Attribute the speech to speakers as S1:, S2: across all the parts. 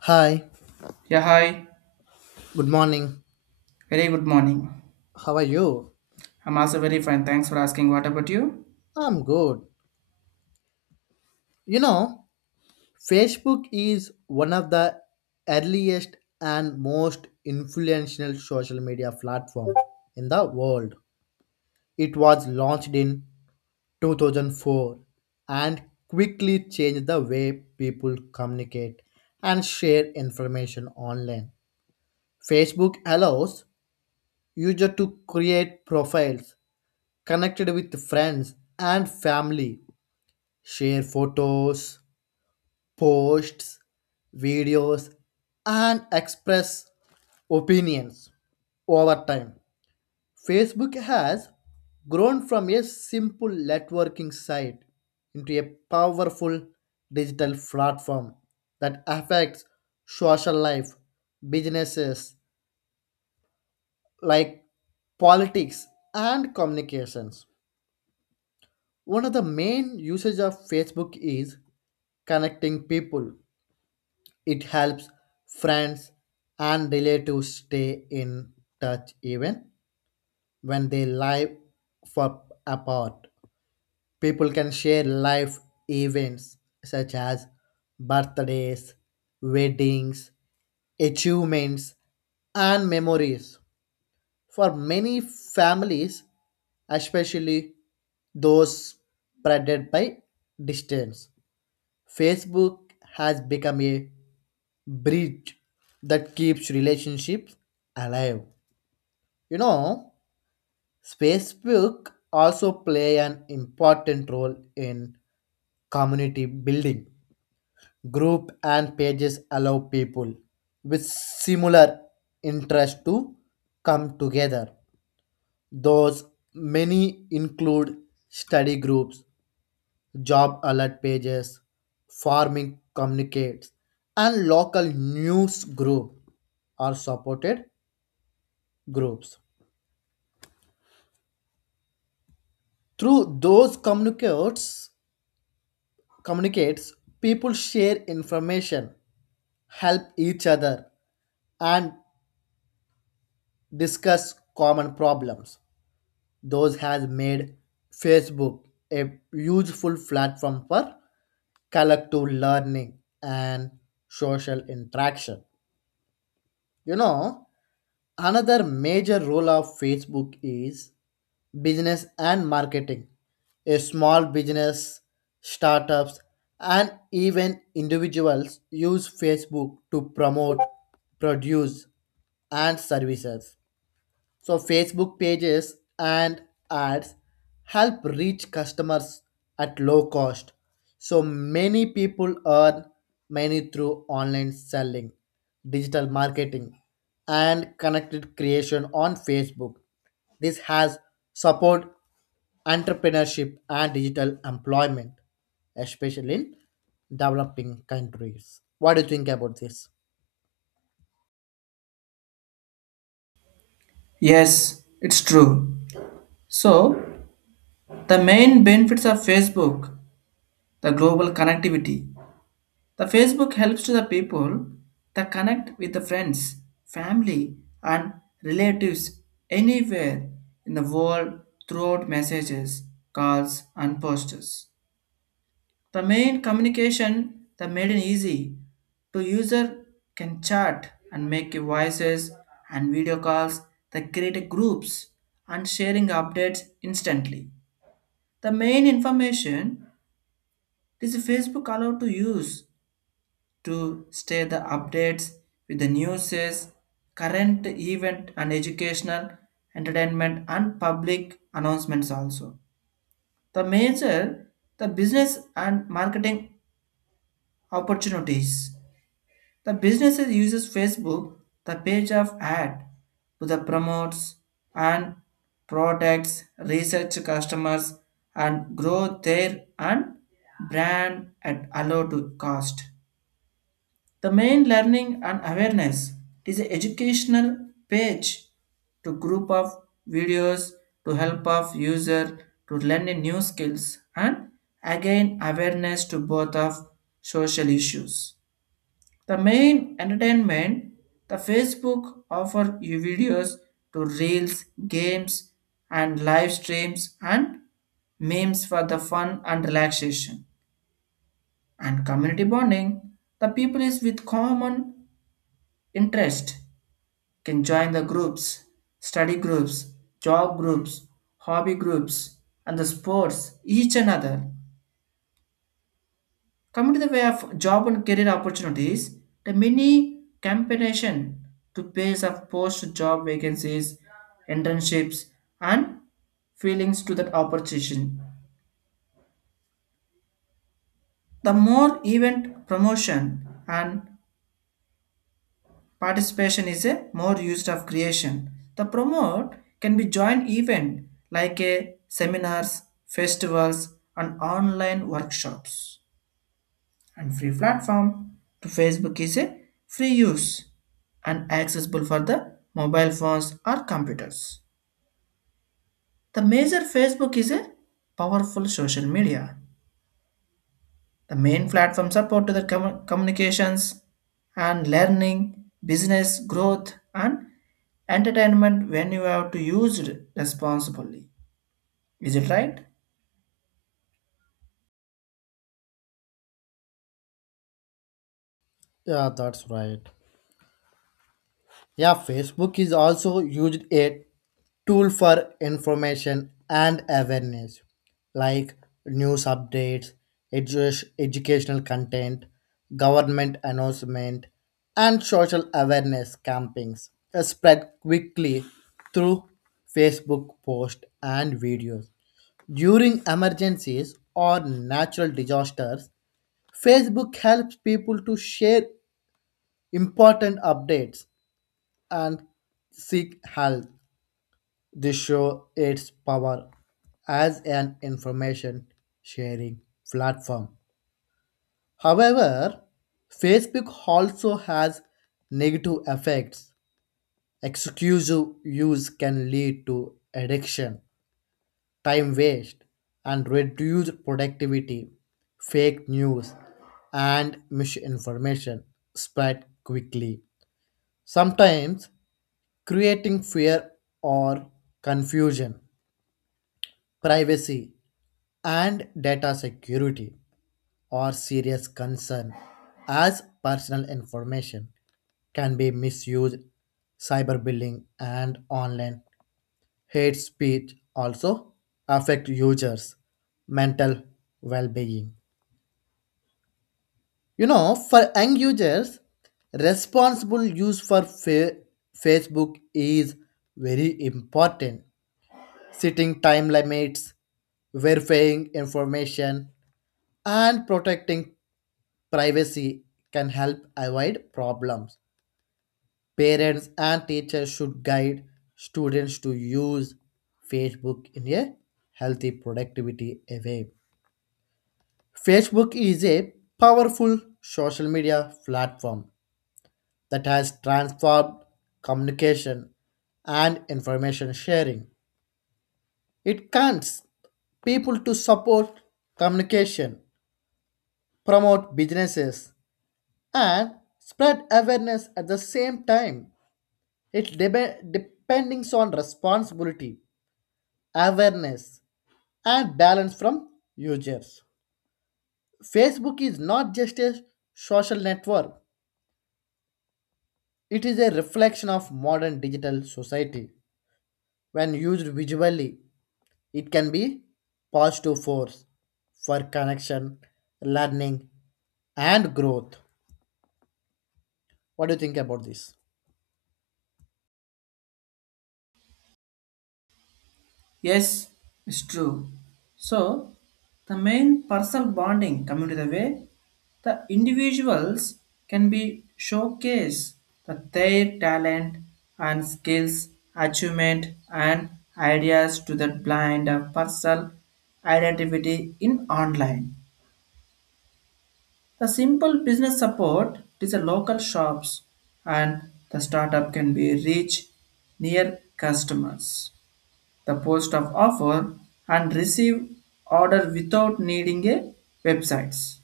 S1: Hi,
S2: Yeah, hi.
S1: good morning.
S2: Very good morning.
S1: How are you?
S2: I'm also very fine. Thanks for asking. What about you?
S1: I'm good. You know, Facebook is one of the earliest and most influential social media platform in the world. It was launched in 2004 and quickly changed the way people communicate and share information online. Facebook allows users to create profiles connected with friends and family share photos, posts, videos, and express opinions over time. Facebook has grown from a simple networking site into a powerful digital platform that affects social life, businesses like politics, and communications. One of the main usage of Facebook is connecting people. It helps friends and relatives stay in touch even when they live for apart. People can share life events such as birthdays, weddings, achievements, and memories. For many families, especially those spreaded by distance, Facebook has become a bridge that keeps relationships alive. You know, Facebook also play an important role in community building. Group and pages allow people with similar interest to come together. Those many include study groups, job alert pages, farming communicates, and local news group are supported groups. Through those communicates, people share information, help each other, and discuss common problems. Those has made Facebook a useful platform for collective learning and social interaction. You know, another major role of Facebook is business and marketing. A small business, startups, and even individuals use Facebook to promote, produce, and services. So Facebook pages and ads help reach customers at low cost. So many people earn money through online selling, digital marketing, and connected creation on Facebook. This has support entrepreneurship and digital employment, especially in developing countries. What do you think about this?
S2: Yes, it's true. So, the main benefits of Facebook, the global connectivity. The Facebook helps to the people to connect with the friends, family, and relatives anywhere in the world throughout messages, calls, and posters. The main communication the made it easy to user can chat and make voices and video calls, the create groups and sharing updates instantly. The main information is Facebook allowed to use to stay the updates with the newses, current event and educational, entertainment and public announcements also. The major the business and marketing opportunities. The businesses uses Facebook, the page of ad, to the promotes and products, research customers and grow their and brand at a low to cost. The main learning and awareness is an educational page to group of videos to help of user to learn a new skills and again awareness to both of social issues. The main entertainment, the Facebook offer you videos to reels, games, and live streams and memes for the fun and relaxation and community bonding. The people is with common interest can join the groups, study groups, job groups, hobby groups, and the sports each another. Coming to the way of job and career opportunities, the mini campaign to pace of post job vacancies, internships, and feelings to that opportunity. The more event promotion and participation is a more used of creation. The promote can be joint event like a seminars, festivals, and online workshops. And free platform to Facebook is a free use and accessible for the mobile phones or computers. The major Facebook is a powerful social media. The main platform support to the communications and learning, business growth and entertainment when you have to use it responsibly. Is it right?
S1: Yeah, that's right. Yeah, Facebook is also used a tool for information and awareness, like news updates, educational content, government announcement, and social awareness campaigns are spread quickly through Facebook posts and videos. During emergencies or natural disasters, Facebook helps people to share important updates and seek help. This show its power as an information sharing platform. However, Facebook also has negative effects. Exclusive use can lead to addiction, time waste, and reduced productivity, fake news, and misinformation spread quickly. Sometimes creating fear or confusion. Privacy and data security are serious concern as personal information can be misused. Cyberbullying and online hate speech also affect users' mental well-being. For young users, responsible use for Facebook is very important setting time limits, verifying information, and protecting privacy can help avoid problems. Parents and teachers should guide students to use Facebook in a healthy productivity way. Facebook is a powerful social media platform that has transformed communication and information sharing. It cants people to support communication promote businesses and spread awareness at the same time. It depends on responsibility, awareness, and balance from users. Facebook is not just a social network, it is a reflection of modern digital society. When used visually, it can be positive force for connection, learning, and growth. What do you think about this?
S2: Yes, it's true. So, the main personal bonding coming to the way, the individuals can be showcase the their talent and skills, achievement and ideas to the blind of personal identity in online. The simple business support is the local shops and the startup can be reach near customers the post of offer and receive order without needing a websites.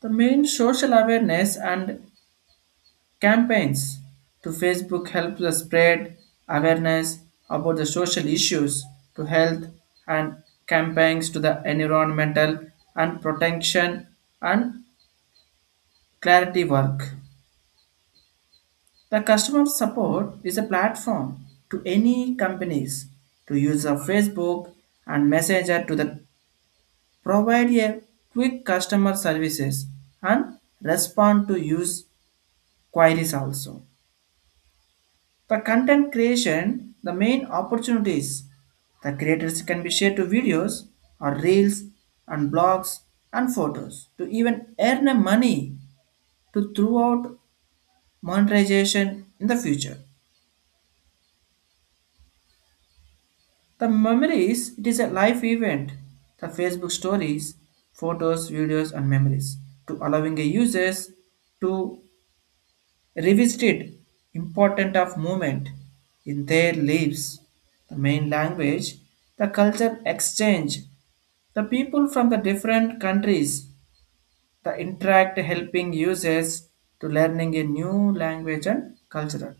S2: The main social awareness and campaigns to Facebook help the spread awareness about the social issues to health and campaigns to the environmental and protection and clarity work. The customer support is a platform to any companies to use of Facebook and Messenger to the provide a quick customer services and respond to use queries also. The content creation, the main opportunities. The creators can be shared to videos or reels and blogs and photos to even earn a money to throughout monetization in the future. The memories, it is a life event. The Facebook stories, photos, videos and memories to allowing a users to revisited important of movement in their lives, the main language, the culture exchange, the people from the different countries, the interact helping users to learning a new language and culture.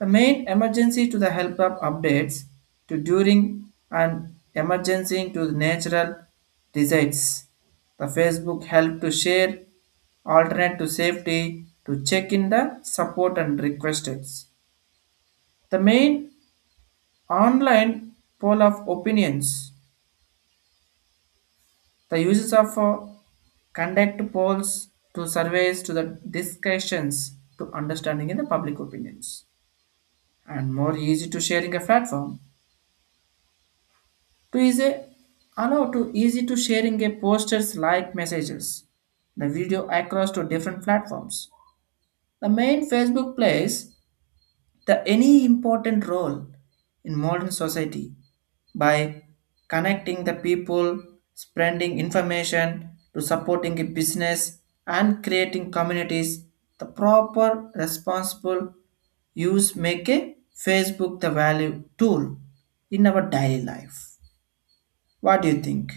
S2: The main emergency to the help of updates to during and emergency to the natural disaster. The Facebook help to share alternate to safety to check in the support and requests. The main online poll of opinions. The uses of conduct polls to surveys to the discussions to understanding in the public opinions and more easy to sharing a platform to easy allow to easy to sharing a posters like messages the video across to different platforms. The main Facebook plays the any important role in modern society by connecting the people, spreading information to supporting a business and creating communities. The proper responsible use make a Facebook the value tool in our daily life. What do you think?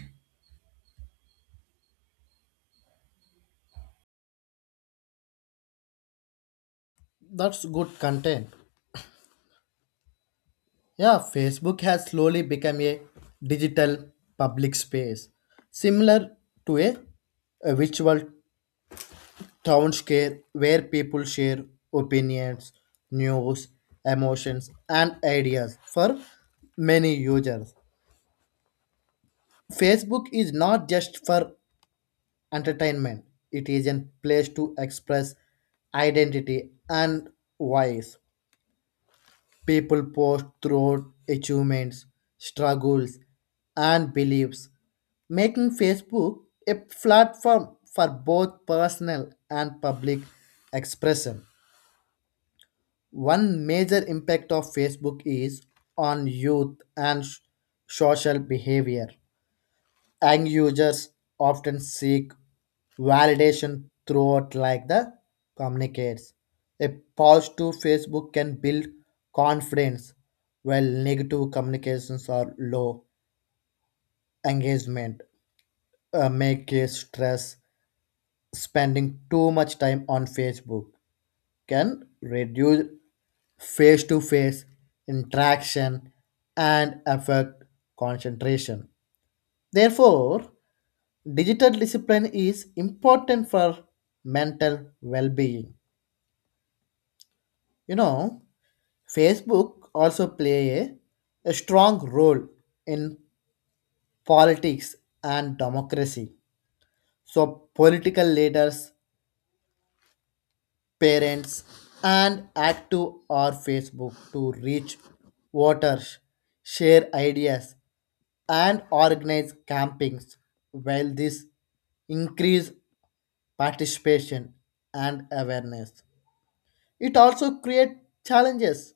S1: That's good content. Yeah, Facebook has slowly become a digital public space, similar to a virtual town square where people share opinions, news, emotions, and ideas for many users. Facebook is not just for entertainment, it is a place to express identity and voice. People post throughout achievements, struggles, and beliefs, making Facebook a platform for both personal and public expression. One major impact of Facebook is on youth and social behavior and users often seek validation throughout like the communicates. A positive Facebook can build confidence while negative communications are low engagement make it stress spending too much time on Facebook can reduce face-to-face interaction and affect concentration. Therefore, digital discipline is important for mental well-being. you know Facebook also play a strong role in politics and democracy. So political leaders parents and active or Facebook to reach voters share ideas and organize campings. While this increase participation and awareness, it also creates challenges,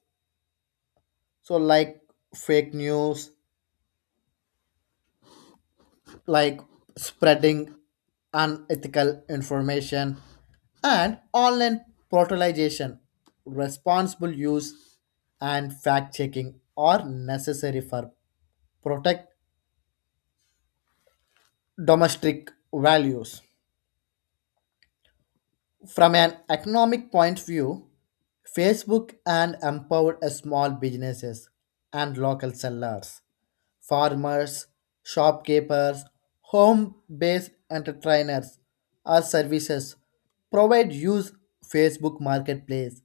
S1: so like fake news, like spreading unethical information and online portalization. Responsible use and fact checking are necessary for protect domestic values. From an economic point of view Facebook and empowered small businesses and local sellers farmers, shopkeepers, home based entertainers or services provide use Facebook Marketplace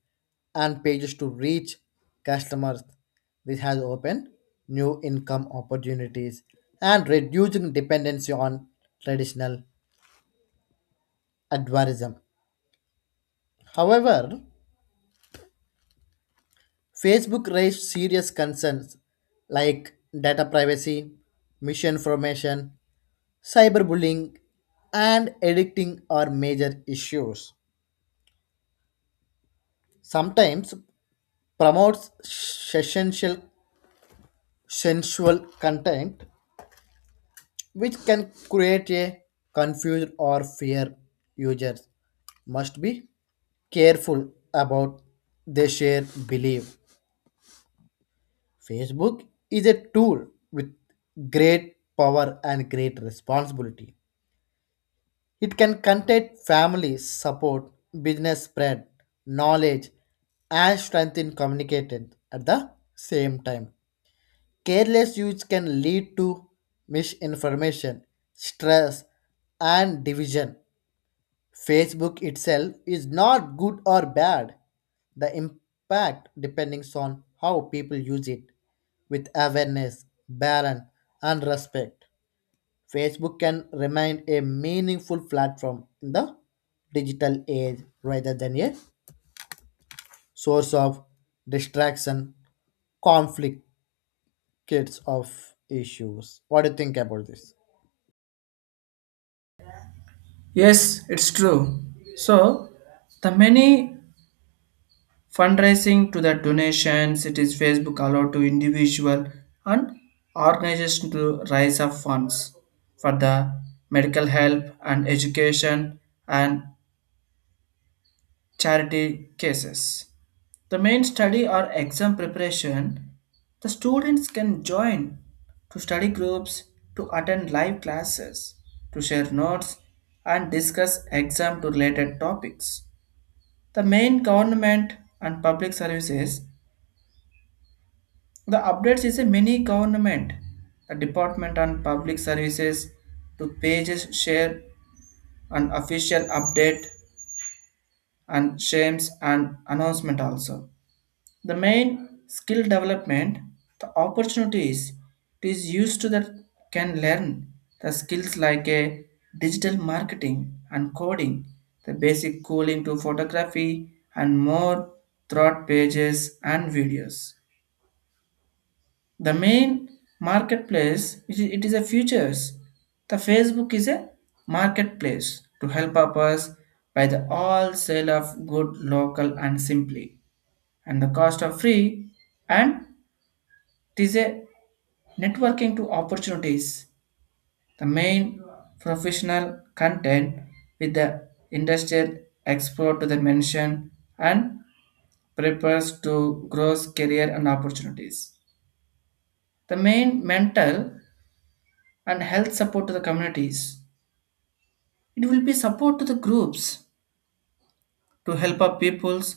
S1: and pages to reach customers. This has opened new income opportunities and reducing dependency on traditional adversarialism. However, Facebook raised serious concerns like data privacy, misinformation, cyberbullying and addicting are major issues. Sometimes promotes sensual sensual content which can create a confuse or fear. Users must be careful about they share belief. Facebook is a tool with great power and great responsibility. It can contain family support, business spread, knowledge, and strengthen communication at the same time. Careless use can lead to misinformation, stress, and division. Facebook itself is not good or bad. The impact depends on how people use it with awareness, balance, and respect. Facebook can remain a meaningful platform in the digital age rather than a source of distraction, conflict, kids of issues. What do you think about this?
S2: Yes, it's true. So, the many fundraising to the donations, it is Facebook allowed to individual and organization to raise up funds for the medical help and education and charity cases. The main study or exam preparation, the students can join to study groups, to attend live classes, to share notes and discuss exam to related topics. The main government and public services. The updates is a mini government. The Department on Public Services to pages share an official update and shames and announcement also. The main skill development, the opportunities it is used to that can learn the skills like a digital marketing and coding, the basic cooling to photography and more throughout pages and videos. The main marketplace it is a futures. The Facebook is a marketplace to help us by the all sale of good local and simply and the cost of free and it is a networking to opportunities. The main professional content with the industrial export to the mention and prepares to grows career and opportunities. The main mental and health support to the communities. It will be support to the groups to help up peoples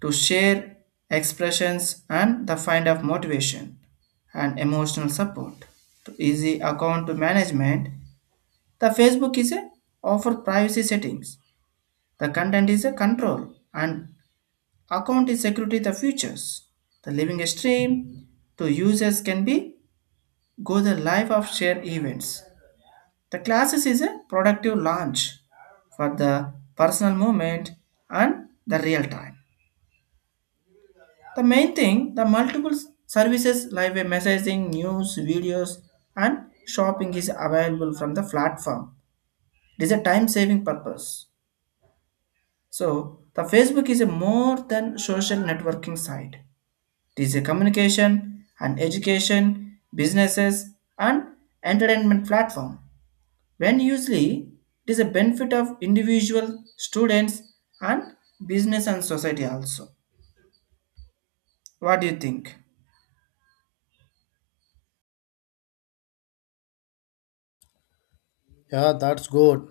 S2: to share expressions and the find of motivation and emotional support to easy account to management. The Facebook is a offer privacy settings. The content is a control and account is security the features. The living stream to users can be go the live of share events. The classes is a productive launch for the personal moment and the real time. The main thing, the multiple services like a messaging, news, videos, and shopping is available from the platform. It is a time saving purpose. So, the Facebook is a more than social networking site. It is a communication and education, businesses and entertainment platform. When usually it is a benefit of individual students and business and society also. What do you think?
S1: Yeah, that's good.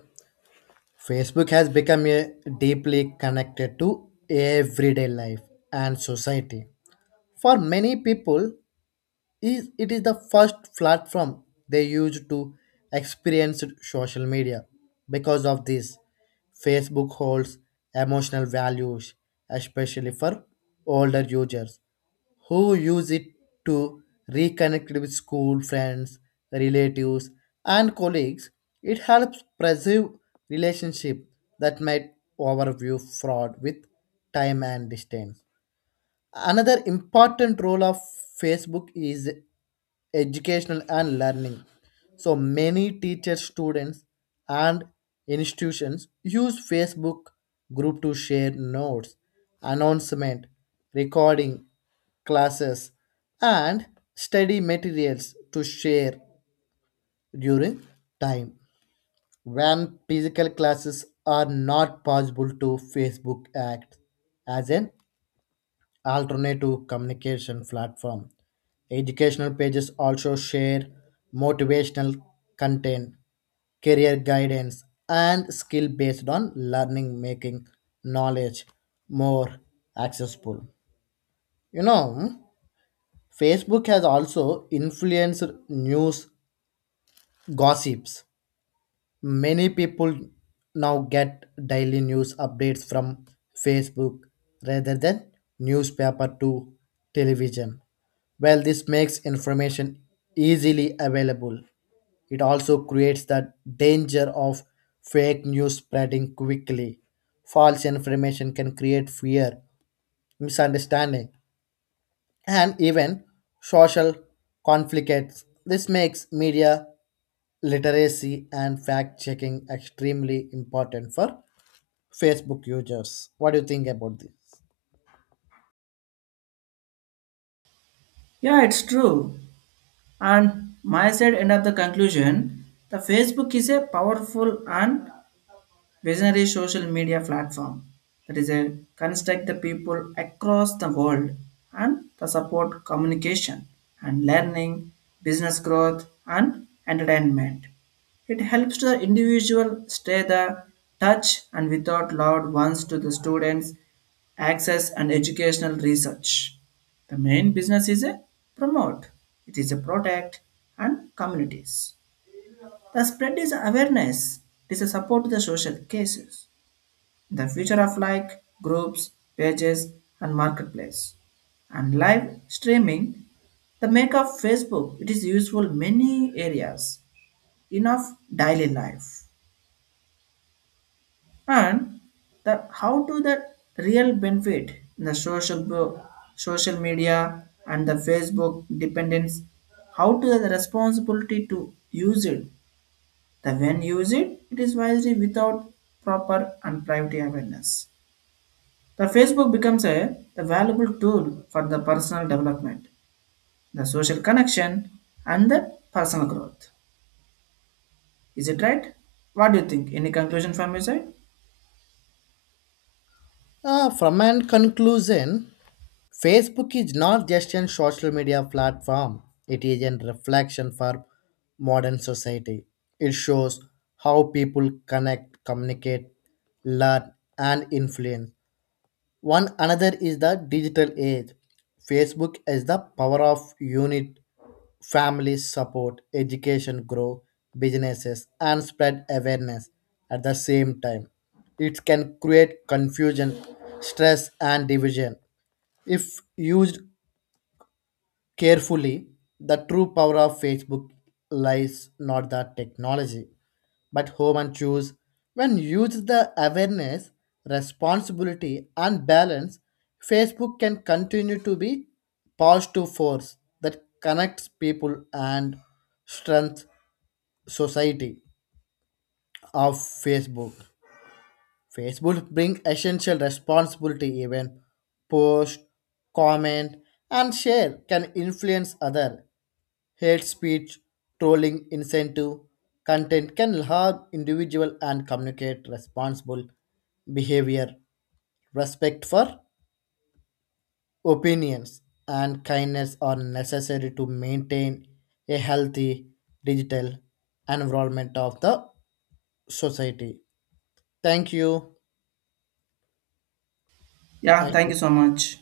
S1: Facebook has become a deeply connected to everyday life and society. For many people, is it is the first platform they used to experience social media. Because of this, Facebook holds emotional values, especially for older users who use it to reconnect with school friends, relatives, and colleagues. It helps preserve relationship that might overview fraud with time and distance. Another important role of Facebook is educational and learning. So many teachers, students, and institutions use Facebook group to share notes, announcement, recording, classes, and study materials to share during time when physical classes are not possible to Facebook act as an alternative communication platform. Educational pages also share motivational content, career guidance, and skill based on learning, making knowledge more accessible. You know, Facebook has also influenced news gossips. Many people now get daily news updates from Facebook rather than newspaper to television. Well, this makes information easily available. It also creates the danger of fake news spreading quickly. False information can create fear, misunderstanding, and even social conflicts. This makes media literacy and fact checking extremely important for Facebook users. What do you think about this?
S2: Yeah, it's true. And my side end of the conclusion, the Facebook is a powerful and Visionary social media platform that is a construct the people across the world and the support communication and learning, business growth and entertainment. It helps the individual stay the touch and without loud ones to the students access and educational research. The main business is a promote. It is a protect and communities. The spread is awareness. It is a support to the social cases the future of like groups, pages, and marketplace. And live streaming, the make of Facebook, it is useful many areas in of daily life. And the how to the real benefit in the social media and the Facebook dependence, how to the responsibility to use it. The when use it, it is wisely without proper and privacy awareness. The Facebook becomes a valuable tool for the personal development, the social connection, and the personal growth. Is it right? What do you think? Any conclusion from your side?
S1: From an conclusion, Facebook is not just a social media platform, it is a reflection for modern society. It shows how people connect, communicate, learn, and influence. One another is the digital age. Facebook is the power of unit, family support, education, grow businesses, and spread awareness at the same time. It can create confusion, stress, and division if used carefully, the true power of Facebook lies not the technology, but human choose. When used the awareness, responsibility, and balance, Facebook can continue to be positive force that connects people and strength society of Facebook. Facebook bring essential responsibility even post, comment, and share can influence other. Hate speech, trolling, incentive content can harm individual and communicate responsible behavior. Respect for opinions and kindness are necessary to maintain a healthy digital environment of the society. Thank you.
S2: Yeah, thank
S1: Nice
S2: you so much.